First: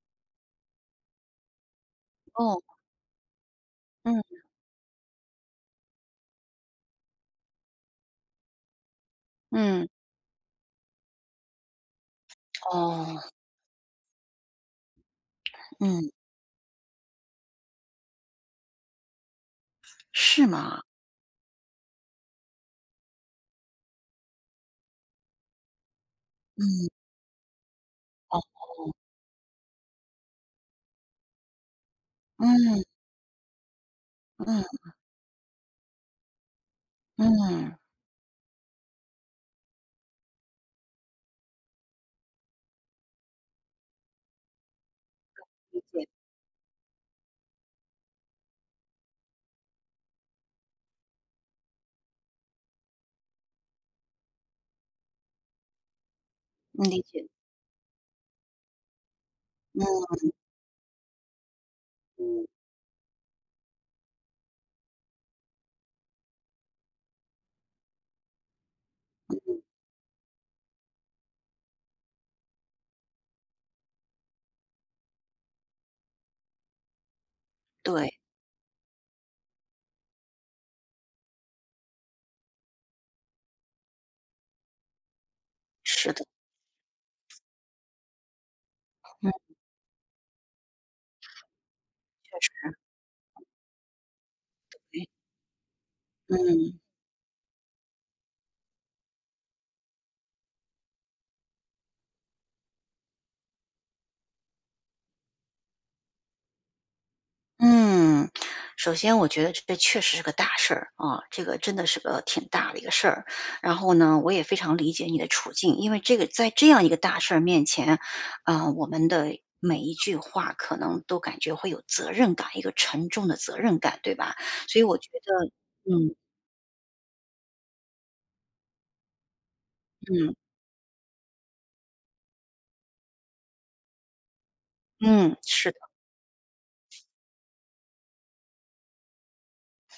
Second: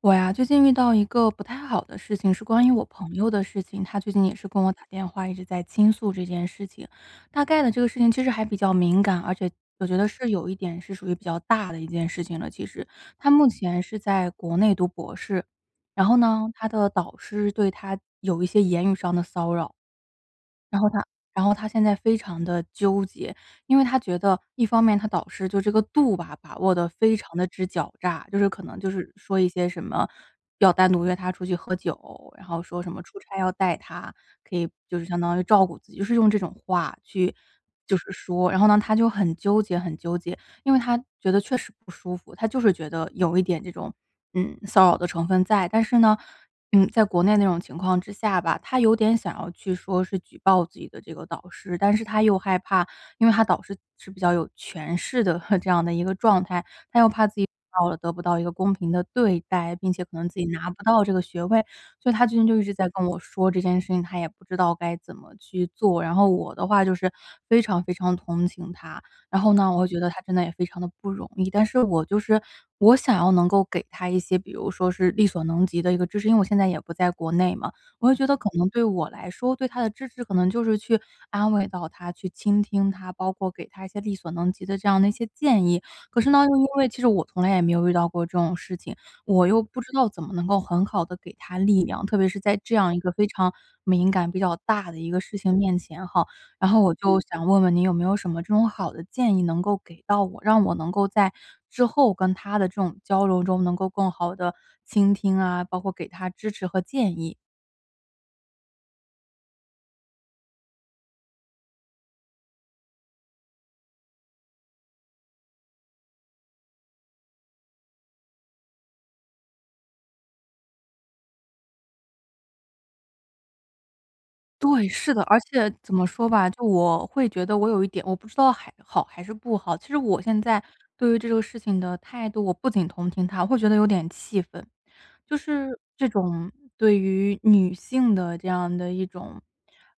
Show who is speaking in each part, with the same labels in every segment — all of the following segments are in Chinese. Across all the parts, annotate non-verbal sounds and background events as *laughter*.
Speaker 1: 我呀，最近遇到一个不太好的事情，是
Speaker 2: 哦，
Speaker 1: 关于我朋友的事情。他最
Speaker 2: 嗯
Speaker 1: 近也是跟我打电话，一直在倾诉这件事情。大概的这个事情其实还比较敏感，而且我
Speaker 2: 嗯，
Speaker 1: 觉得是有一点是属于比较大的一件事情了。其实
Speaker 2: 哦，
Speaker 1: 他目前是在国内读博士，然
Speaker 2: 嗯，
Speaker 1: 后呢，他的导师对他有一些言语上的骚扰。
Speaker 2: 是吗？
Speaker 1: 然后他然后他现在非常的纠结，因为他觉得一方面他导师就这个度吧，把握
Speaker 2: 嗯，
Speaker 1: 的非常的之狡诈，就
Speaker 2: 哦，
Speaker 1: 是可能就是说一些什么要单独约他出去喝酒，然后
Speaker 2: 嗯
Speaker 1: 说什么出差要带他，可
Speaker 2: 嗯
Speaker 1: 以就是相当于照顾自己，就是用这种话去
Speaker 2: 嗯，
Speaker 1: 就是说，然后呢，他就很纠结。因为他觉得确实不舒服，他就是觉得有一点这种，骚扰的成分在。
Speaker 2: 理
Speaker 1: 但是
Speaker 2: 解，
Speaker 1: 呢，在国内那种情况之下吧，他有点想要去说是举报自己的这个导师，但是他又害怕，因为他导师是比较有权势的 *laughs* 这样的一个状态，
Speaker 2: 嗯，
Speaker 1: 他
Speaker 2: 理
Speaker 1: 又
Speaker 2: 解，
Speaker 1: 怕自己到了得不到一个公平的对待，并且可
Speaker 2: 嗯
Speaker 1: 能自己拿不到这个学位，所以他最
Speaker 2: 嗯
Speaker 1: 近就一直在跟我说这件事情，他也不知道该怎么去做。然后我的话就是非常同情他。然后
Speaker 2: 嗯，
Speaker 1: 呢，我会觉得他真的也非常的不容易，但是我就是我想要能够给他一些，比如说是力所能及的一个支持，因为我现在也不在国内嘛，我会
Speaker 2: 对，
Speaker 1: 觉得可能对我来说，对他的支持可能就是去安慰到他，去倾听他，包括给他一些力所能及的这样的一些建议。
Speaker 2: 是
Speaker 1: 可
Speaker 2: 的，
Speaker 1: 是呢，又因为其实我从来也没有遇到过这种事情，
Speaker 2: 嗯，
Speaker 1: 我又不知道怎么能够很好的给他力量，特别
Speaker 2: 确
Speaker 1: 是在
Speaker 2: 实，
Speaker 1: 这样一个非常敏感、比较大的一个
Speaker 2: 哎
Speaker 1: 事情面前哈。然
Speaker 2: 嗯。
Speaker 1: 后我就想问问你有没有什么这种好的建议能够给到我，让我能够在之后跟他的这种交流中能够更好的倾听啊，包括给他支持和建议。
Speaker 2: 嗯，首先我觉得这确实是个大事儿啊，这个真的是个挺大的一个事儿。然后呢，我也非常理解你的处境，因为这个在这样一个大事儿面前，啊、我们的每一句话可能都感觉会有责任感，一个沉重的责任感，对吧？所以
Speaker 1: 对，
Speaker 2: 我觉
Speaker 1: 是的，而且
Speaker 2: 得，
Speaker 1: 怎么
Speaker 2: 嗯
Speaker 1: 说吧，就我会觉得我有一点我不知道还好还是不好。其实我
Speaker 2: 嗯
Speaker 1: 现在对于这个事情的态度，我不仅同情他，我会觉得有点气愤。
Speaker 2: 嗯，
Speaker 1: 就
Speaker 2: 是的，
Speaker 1: 是这种对于女性的这样的一种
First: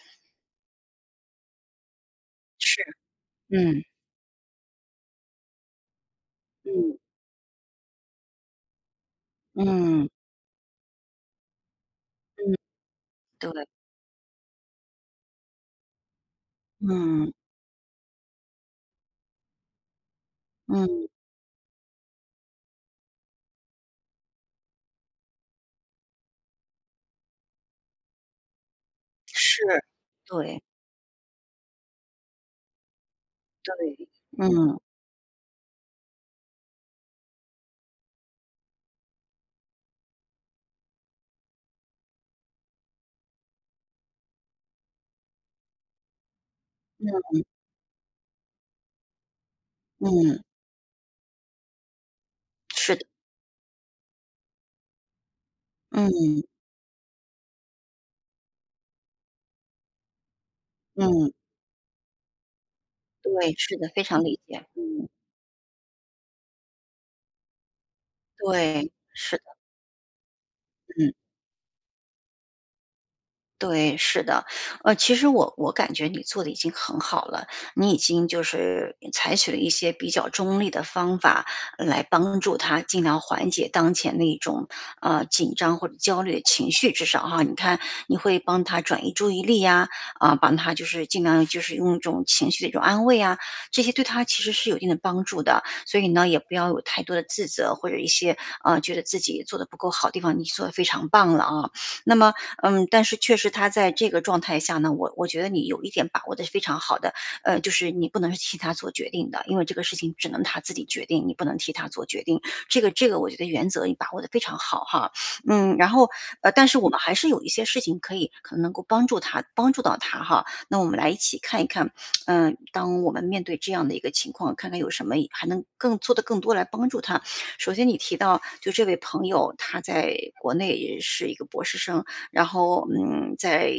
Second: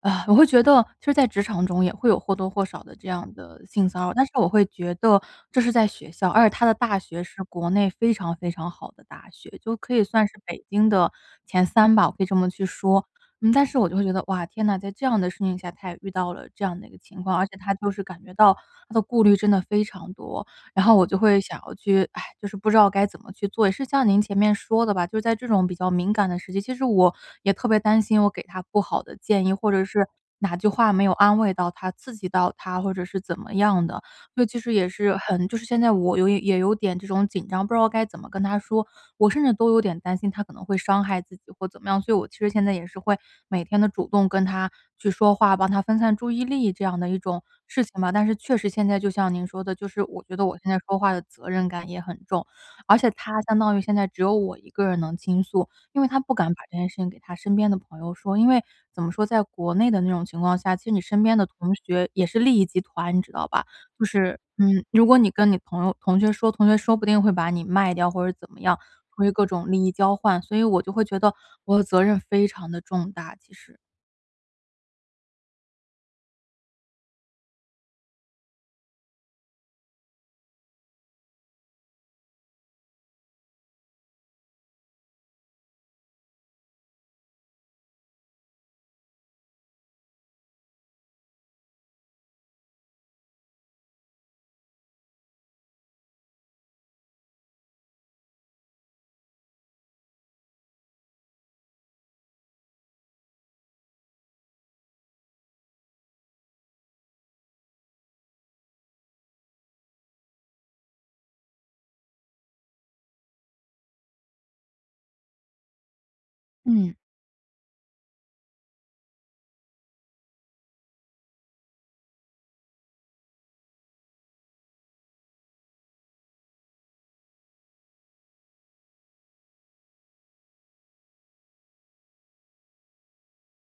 Speaker 1: 啊，我会觉得其实在职场中也会有或多或少
Speaker 2: 是，
Speaker 1: 的这样的
Speaker 2: 嗯
Speaker 1: 性骚扰，但是我会觉得这是在学校，而且他的
Speaker 2: 嗯
Speaker 1: 大学是国内非常好的大学，就可以
Speaker 2: 嗯
Speaker 1: 算是北京的前三吧，我可以这么
Speaker 2: 嗯，
Speaker 1: 去说。
Speaker 2: 对，
Speaker 1: 但是我就会觉得，哇，天呐，在这样的事情下，他也遇到了这样的一个情
Speaker 2: 嗯
Speaker 1: 况，而且他就是感觉到他的顾虑真的非常多，然后我
Speaker 2: 嗯，
Speaker 1: 就会想要去，哎，就是不知道该怎么去做。也是像您前面说的吧，就是在这种比较敏感的时期，其实我也特别担心我给他不好的建议，
Speaker 2: 是，
Speaker 1: 或者是哪
Speaker 2: 对
Speaker 1: 句话没有安慰到他、刺激到他，或者是怎么样
Speaker 2: 对，
Speaker 1: 的。所以其实
Speaker 2: 嗯
Speaker 1: 也是很就是现在我有也有点这种紧张，不知道该怎么跟他说，我甚至都有点担心他可能会伤害自己或怎么样，所以我其实现在也是会每天的主动跟他去说话，帮他分散注意力这样的一种
Speaker 2: 嗯
Speaker 1: 事情吧。但是确实现在就像您说的，就是我觉
Speaker 2: 嗯，
Speaker 1: 得我现在说话的责任感也很重，
Speaker 2: 是
Speaker 1: 而
Speaker 2: 的，
Speaker 1: 且他相当于现在只有我一个人能倾诉，因为他不
Speaker 2: 嗯。
Speaker 1: 敢把这件事情给他身边的朋友说，因为怎么说，在国内的那种情况下，其实你身
Speaker 2: 嗯，
Speaker 1: 边的同学也是利益集团，你知道
Speaker 2: 对，
Speaker 1: 吧？
Speaker 2: 是的，非
Speaker 1: 就
Speaker 2: 常
Speaker 1: 是，
Speaker 2: 理解，
Speaker 1: 如
Speaker 2: 嗯，
Speaker 1: 果你跟你朋友同学说，同学说不定会把你卖掉或者怎么样，
Speaker 2: 对，
Speaker 1: 出于
Speaker 2: 是的，
Speaker 1: 各种利益交换，所以我就会
Speaker 2: 嗯。
Speaker 1: 觉得我的责任非常的重大，其实。
Speaker 2: 对，是的。其实我感觉你做的已经很好了，你已经就是采取了一些比较中立的方法来帮助他尽量缓解当前的一种，紧张或者焦虑的情绪，至少哈，你看你会帮他转移注意力呀，啊，帮他就是尽量就是用一种情绪的一种安慰啊，这些对他其实是有一定的帮助的。所以呢，也不要有太多的自责或者一些，觉得自己做的不够好的地方，你做的非常棒了啊。那么但是确实他在这个状态下呢，我觉得你有一点把握的是非常好的，就是你不能替他做决定的，因为这个事情只能他自己决定，你不能替他做决定。这个我觉得原则你把握的非常好哈。嗯，然后但是我
Speaker 1: 嗯。
Speaker 2: 们还是有一些事情可以可能能够帮助他，帮助到他哈。那我们来一起看一看，当我们面对这样的一个情况，看看有什么还能更做的更多来帮助他。首先，你提到就这位朋友，他在国内是一个博士生，然后在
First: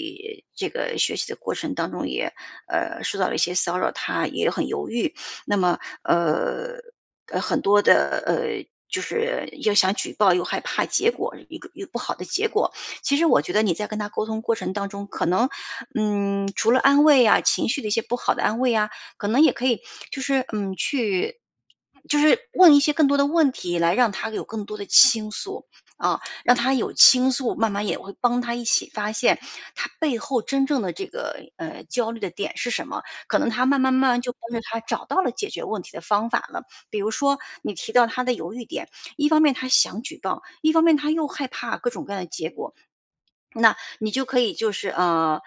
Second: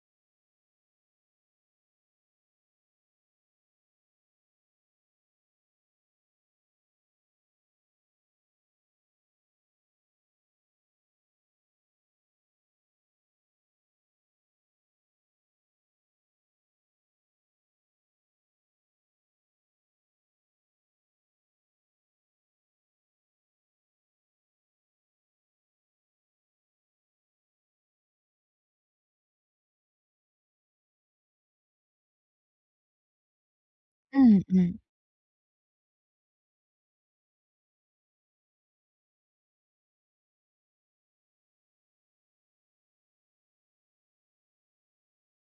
Speaker 2: 这个学习的过程当中也受到了一些骚扰，他也很犹豫。那么呃很多的。就是又想举报，又害怕结果一个不好的结果。其实我觉得你在跟他沟通过程当中，可能，除了安慰啊，情绪的一些不好的安慰啊，可能也可以，就是去，就是问一些更多的问题，来让他有更多的倾诉啊。让他有倾诉，慢慢也会帮他一起发现他背后真正的这个焦虑的点是什么。可能他慢慢慢慢就
Speaker 1: 嗯
Speaker 2: 跟着他
Speaker 1: 嗯。
Speaker 2: 找到了解决问题的方法了。比如说你提到他的犹豫点，一方面他想举报，一方面他又害怕各种各样的结果，那你就可以就是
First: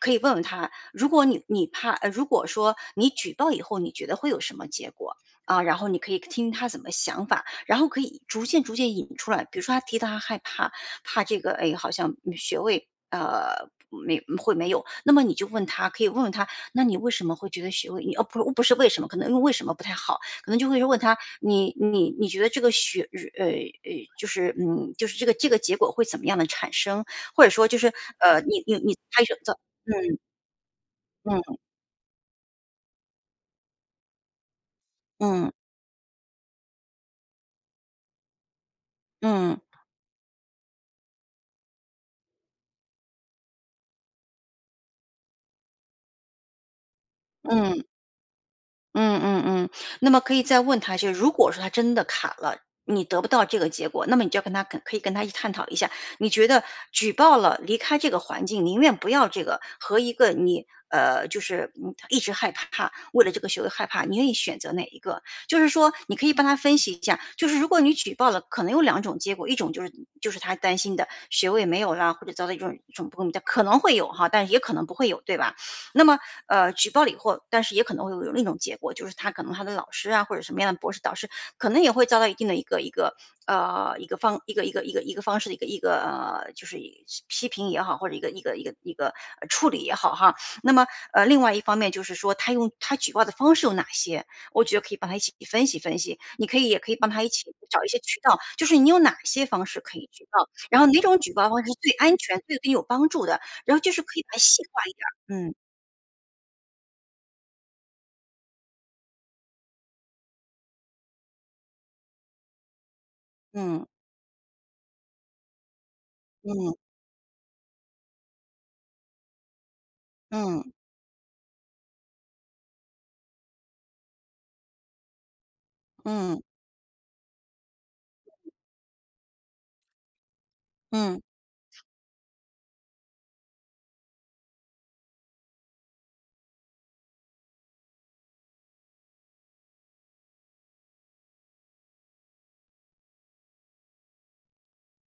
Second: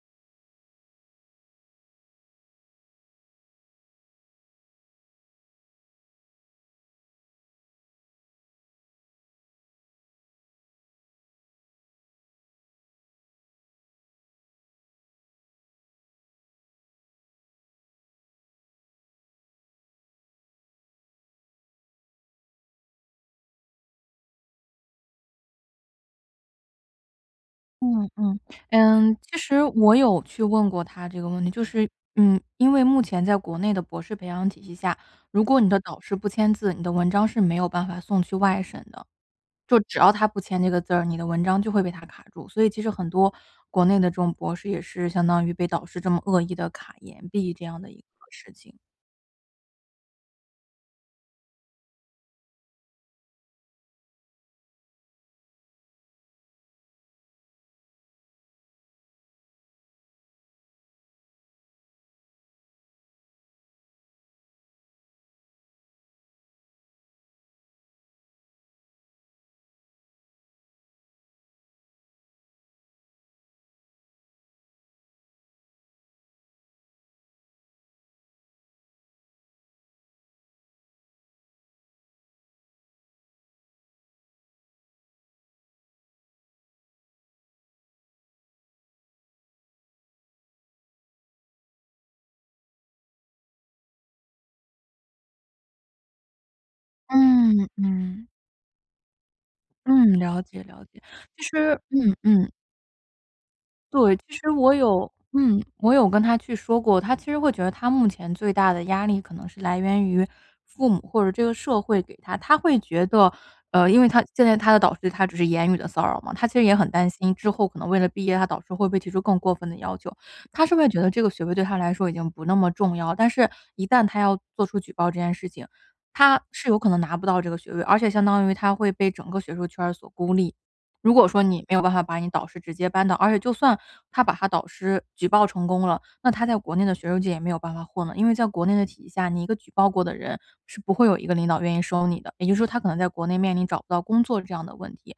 Speaker 2: 可以问问他，如果说你举报以后，你觉得会有什么结果？啊，然后你可以听他怎么想法，然后可以逐渐逐渐引出来。比如说他提到他害怕，怕这个，哎，好像学位没有，那么你就问他，可以问问他，那你为什么会觉得学位？你哦不是为什么，可能因为为什么不太好，可能就会问他，你觉得这个呃呃就是就是这个结果会怎么样的产生？或者说就是，
Speaker 1: 嗯嗯，
Speaker 2: 你
Speaker 1: 嗯。
Speaker 2: 拍什
Speaker 1: 其
Speaker 2: 么照
Speaker 1: 实我
Speaker 2: 嗯，
Speaker 1: 有去问过他这个
Speaker 2: 嗯，
Speaker 1: 问题，就是，因为目前在国内的博士培养体系下，如
Speaker 2: 嗯，
Speaker 1: 果你的导师不签字，你的文章是没有办法送去外省的。
Speaker 2: 嗯，
Speaker 1: 就只要他不签这个字儿，你的文章就会被他卡住。所以其实很多国内的这种博士也是相当于被导师这么恶意的卡言毕这样
Speaker 2: 嗯。
Speaker 1: 的一个事情。
Speaker 2: 嗯嗯嗯，那么可以再问他就如果说他真的卡了，你得不到这个结果，那么你就要跟他可以跟他一起探讨一下，你觉得举报了，离开这个环境，宁愿不要这个，和一个你就是一直害怕，为了这个学位害怕，你愿意选择哪一个？就是说，你可以帮他分析一下，就是如果你举报了，可能有两种结果，一种就是他担心的学位没有啦，或者遭到一种不公平待遇可能会有哈，但是也可能不会有，对吧？那么，举报了以后，但是也可能会有另一种结果，就是他可能他的老师啊，或者什么样的博士导师，可能也会遭到一定的一个方式的一个就是批评也好，或者一个处理也好哈。那么另外一方面就是说，他用他举报的方式有哪些？我觉得可以帮他一起分析分析，你可以也可以帮他一起
Speaker 1: 嗯，
Speaker 2: 找一些渠道，就是你有哪些方式可以
Speaker 1: 嗯，
Speaker 2: 举
Speaker 1: 了
Speaker 2: 报，
Speaker 1: 解
Speaker 2: 然
Speaker 1: 了
Speaker 2: 后哪
Speaker 1: 解。
Speaker 2: 种举
Speaker 1: 其
Speaker 2: 报方式是
Speaker 1: 实
Speaker 2: 最
Speaker 1: 嗯
Speaker 2: 安全、
Speaker 1: 嗯。
Speaker 2: 最对你有帮助的，然后就是
Speaker 1: 对，
Speaker 2: 可以
Speaker 1: 其
Speaker 2: 把它
Speaker 1: 实
Speaker 2: 细
Speaker 1: 我
Speaker 2: 化一点
Speaker 1: 有
Speaker 2: 儿，嗯。
Speaker 1: 嗯，我有跟他去说过，他其实会觉得他目前最大的压力可能是来源于父母或者这个社会给他。他会觉得，
Speaker 2: 嗯，
Speaker 1: 因为他现在他的导师他只是言语的骚扰嘛，他其实
Speaker 2: 嗯，
Speaker 1: 也很担心之后可能为了毕业，他导师会不会提出更过分的要求。
Speaker 2: 嗯，
Speaker 1: 他是会觉得这个学位对他来说已经不那么重要，但是一旦他要做出举报这件事情，
Speaker 2: 嗯，
Speaker 1: 他是有可能拿不到这个学位，而且相当于他会被整个学术圈儿所孤立。如
Speaker 2: 嗯，
Speaker 1: 果说你没有办法把你导师直接扳倒，而且就算他把他导师举报成功了，那他在国内的学术界也没有办法混了。因为在国内的体系下，你一个举报过的人是不会有一个领导愿意收你的，也就是说他可能在国内面临找不到工作这样的问题。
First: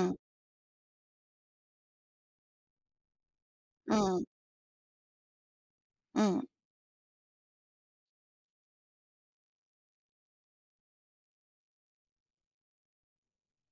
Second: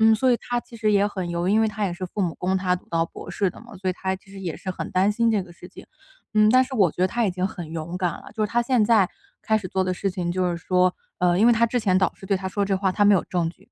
Speaker 1: 嗯，所以他其实也很犹豫，因为他也是父母供他读到博士的嘛，所以他
Speaker 2: 嗯，
Speaker 1: 其实也是很担心这个事情。
Speaker 2: 嗯，
Speaker 1: 嗯，但是我觉得他已经很勇敢了，就是他现在开始做的事情就是说，因为他之前导师对他说这话，他没有证据，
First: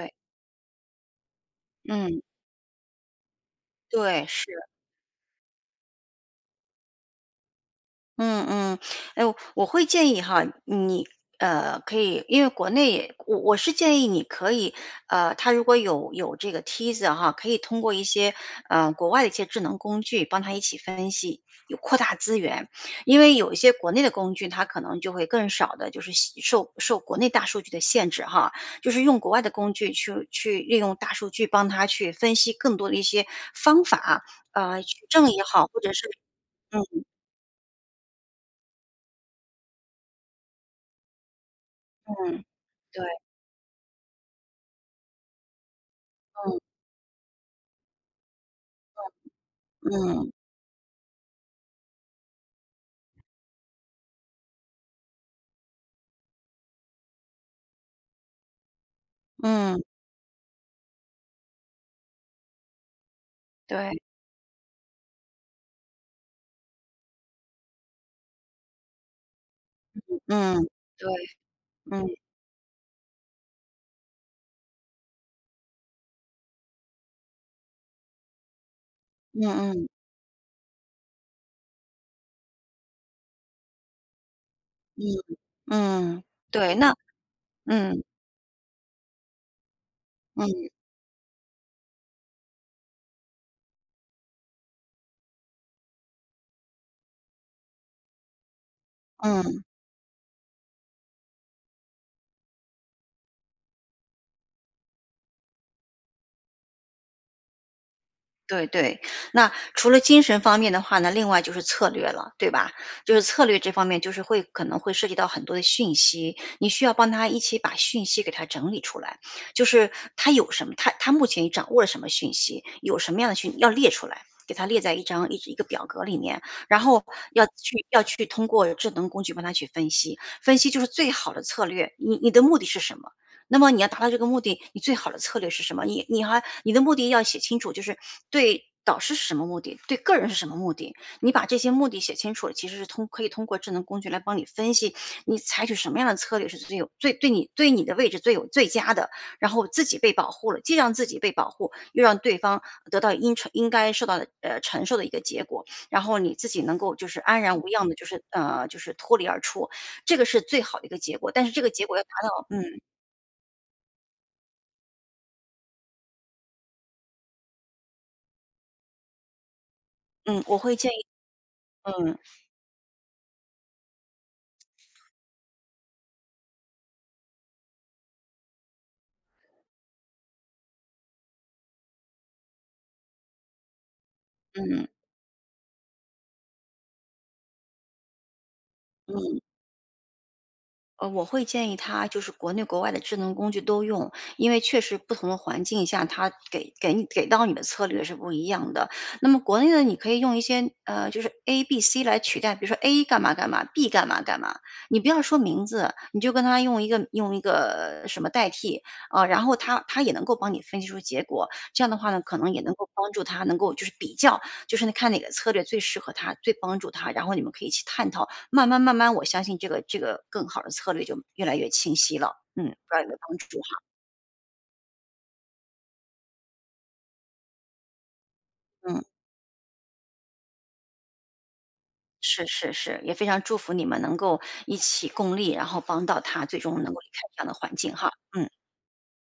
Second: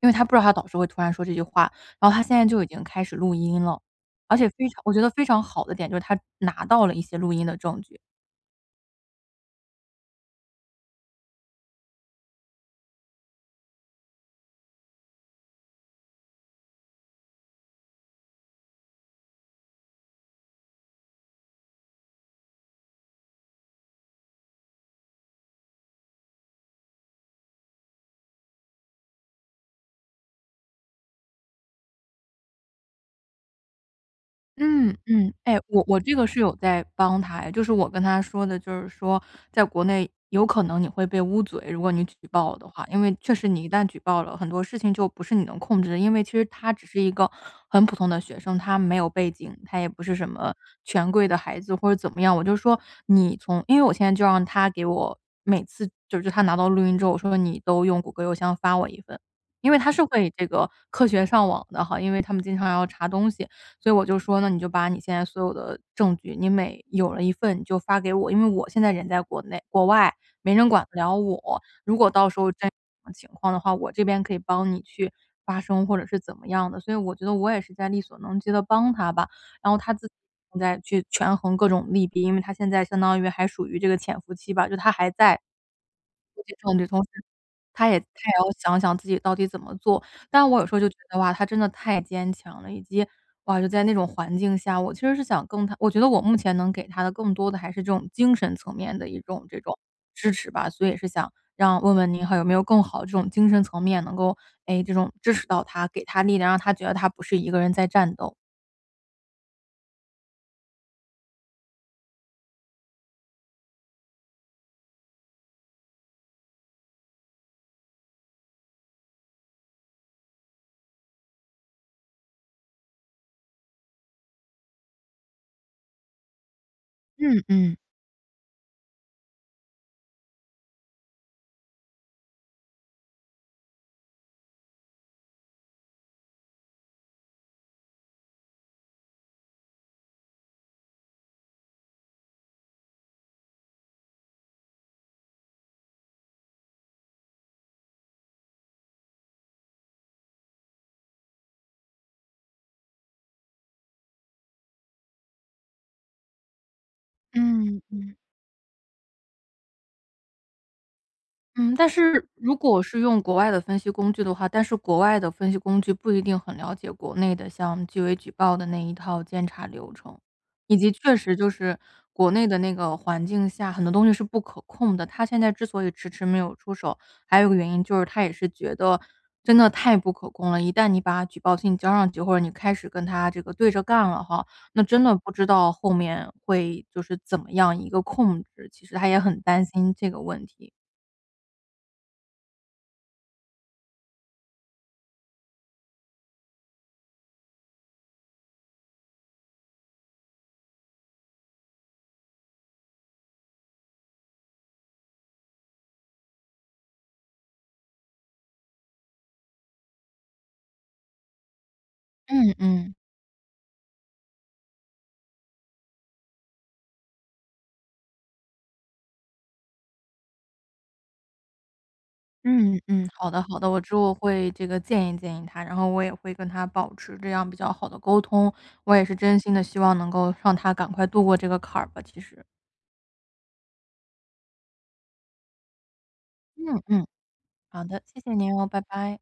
Speaker 1: 因为他不知道他导师会突然说这句话，然后
Speaker 2: 嗯，
Speaker 1: 他现在就已经开始录音了，
Speaker 2: 对，
Speaker 1: 而且
Speaker 2: 是。
Speaker 1: 非常我觉得非常好的点就是他拿到了一些录音的证据，
Speaker 2: 嗯嗯，哎，我会建议哈，你可以，因为国内也我是建议你可以，他如果有这个梯子哈，可以通过一些国外的一些智能工具帮他一起分析，有扩大资源，因为有一些国内的工具，它可能就会更少的，就是受国内大数据的限制哈，就是用国外的工具去利用大数据帮他去分析更多的一些方法，取
Speaker 1: 嗯。
Speaker 2: 证
Speaker 1: 嗯，
Speaker 2: 也
Speaker 1: 哎，
Speaker 2: 好，或
Speaker 1: 我
Speaker 2: 者
Speaker 1: 我
Speaker 2: 是
Speaker 1: 这个是有
Speaker 2: 嗯
Speaker 1: 在帮他哎，就是我跟他说的，就是说在国内有可能你会被捂嘴，如果你举
Speaker 2: 嗯，
Speaker 1: 报了的话，因
Speaker 2: 对，
Speaker 1: 为确实你一旦举报了，很多事情就不是你能控制的。因为其实
Speaker 2: 嗯。
Speaker 1: 他只是一个很普通的学生，他没有背景，他也不是什
Speaker 2: 嗯，
Speaker 1: 么权贵的孩子或者怎么样。我就说你从，因为我现在就让他给我每次就是他拿到录音之后，我说你都用谷歌邮箱发我一份，因为
Speaker 2: 嗯，
Speaker 1: 他是会这个科学上网的哈，因为他们经常要查东西。所以
Speaker 2: 对，
Speaker 1: 我就说，那你就把你现在所有的证据，你每有了一份你就发给我，因为我现在人在国内国外，没
Speaker 2: 嗯，
Speaker 1: 人管得
Speaker 2: 对。
Speaker 1: 了我。如
Speaker 2: 嗯，
Speaker 1: 果到时候真有什么情况的话，我这边可以帮你去发声或者是怎么样的。所以我觉得我也是在力所能及的帮他吧，
Speaker 2: 嗯
Speaker 1: 然后他
Speaker 2: 嗯
Speaker 1: 自己现在去权衡各种利弊，因为他现在相当于还属于这个潜伏期吧，就他还
Speaker 2: 嗯
Speaker 1: 在
Speaker 2: 嗯。
Speaker 1: 收集
Speaker 2: 对，
Speaker 1: 证据，
Speaker 2: 那
Speaker 1: 同时他也
Speaker 2: 嗯。
Speaker 1: 他也要想想自己到底怎么做。但我有
Speaker 2: 嗯，
Speaker 1: 时候就觉得哇，他真的太坚强了，以及哇，就在那种环境下，我其实是想更他我觉得我目前能给他的更多的还是这种精神层面的一种这
Speaker 2: 嗯。
Speaker 1: 种支持吧，所以也是想让问问您还有没有更好这种精神层面能够，哎，这种支持到他，给他力量，让他觉得他不是一个人在战斗。
Speaker 2: 对对，那除了精神方面的话呢，另外就是策略了，对吧？就是策略这方面，就是可能会涉及到很多的讯息，你需要帮他一起把讯息给他整理出来，就是他有什么，他目前掌握了什么讯息，有什么样的讯要列出来，给他列在一张一一个表格里面，然后
Speaker 1: 嗯
Speaker 2: 要
Speaker 1: 嗯
Speaker 2: 去要去通过智能工具帮他去分析，分析就是最好的策略。你的目的是什么？那么你要达到这个目的，你最好的策略是什么？你的目的要写清楚，就是对导师是什么目的，对个人是什么目的，你把这些目的写清楚了，其实是可以通过智能工具来帮你分析，你采取什么样的策略是最对你的位置最佳的，然后自己被保护了，既让自己被保护，又让对方得到应该受到的承受的一个结果，然后你自己能够就是安然无恙的，
Speaker 1: 嗯。
Speaker 2: 就是就是脱离而出，这个是最好的一个结果。但是这个
Speaker 1: 嗯，
Speaker 2: 结
Speaker 1: 但
Speaker 2: 果要达
Speaker 1: 是
Speaker 2: 到，
Speaker 1: 如
Speaker 2: 嗯。
Speaker 1: 果是用国外的分析工具的话，但是国外的分析工具不一定很了解国内的像纪委举报的那一套监察流程，
Speaker 2: 嗯，
Speaker 1: 以及确实就是
Speaker 2: 嗯，
Speaker 1: 国内的那个环境下，很多东西是不可控的。他现在之所以迟迟没有出手，还有一个原因就是他也是觉得真的太不可控了。一旦你把举报信交上去，或者你开始跟他这个对着干了哈，那
Speaker 2: 嗯，
Speaker 1: 真的不知道后面会就是怎么样一个控制。其实他也
Speaker 2: 嗯，
Speaker 1: 很担心这个问题。
Speaker 2: 我会建议他就是国内国外的智能工具都用，因为确实不同的环境下，它给到你的策略是不一样的。那么国内呢，你可以用一些就是 A、B、C 来取代，比如说 A 干嘛干嘛，B 干嘛干嘛，你不要说名字，你就跟他用一个用一个什么代替啊、然后他也能够帮你分析出结果。这样的话呢，可能
Speaker 1: 嗯
Speaker 2: 也能够
Speaker 1: 嗯，
Speaker 2: 帮助他能够就是比较，就是看哪个策略最适合他，最帮助他，然后你们可以一起探讨。慢慢慢慢，我相信这个更好的策略就越来越清晰了。嗯，不知
Speaker 1: 嗯
Speaker 2: 道有
Speaker 1: 嗯，
Speaker 2: 没有
Speaker 1: 好
Speaker 2: 帮
Speaker 1: 的
Speaker 2: 助
Speaker 1: 好的，我
Speaker 2: 哈？
Speaker 1: 之后会这个建议他，然后我也会跟他保持这样比较好的沟通，我
Speaker 2: 嗯，
Speaker 1: 也是真心的希望能够让他赶快度过这个坎儿吧，其实。
Speaker 2: 是是是，也非常祝福你们能够一起共力，然后帮到他最终
Speaker 1: 嗯
Speaker 2: 能够离
Speaker 1: 嗯，
Speaker 2: 开这样的环
Speaker 1: 好
Speaker 2: 境
Speaker 1: 的，
Speaker 2: 哈。
Speaker 1: 谢谢
Speaker 2: 嗯。
Speaker 1: 您哦，拜拜。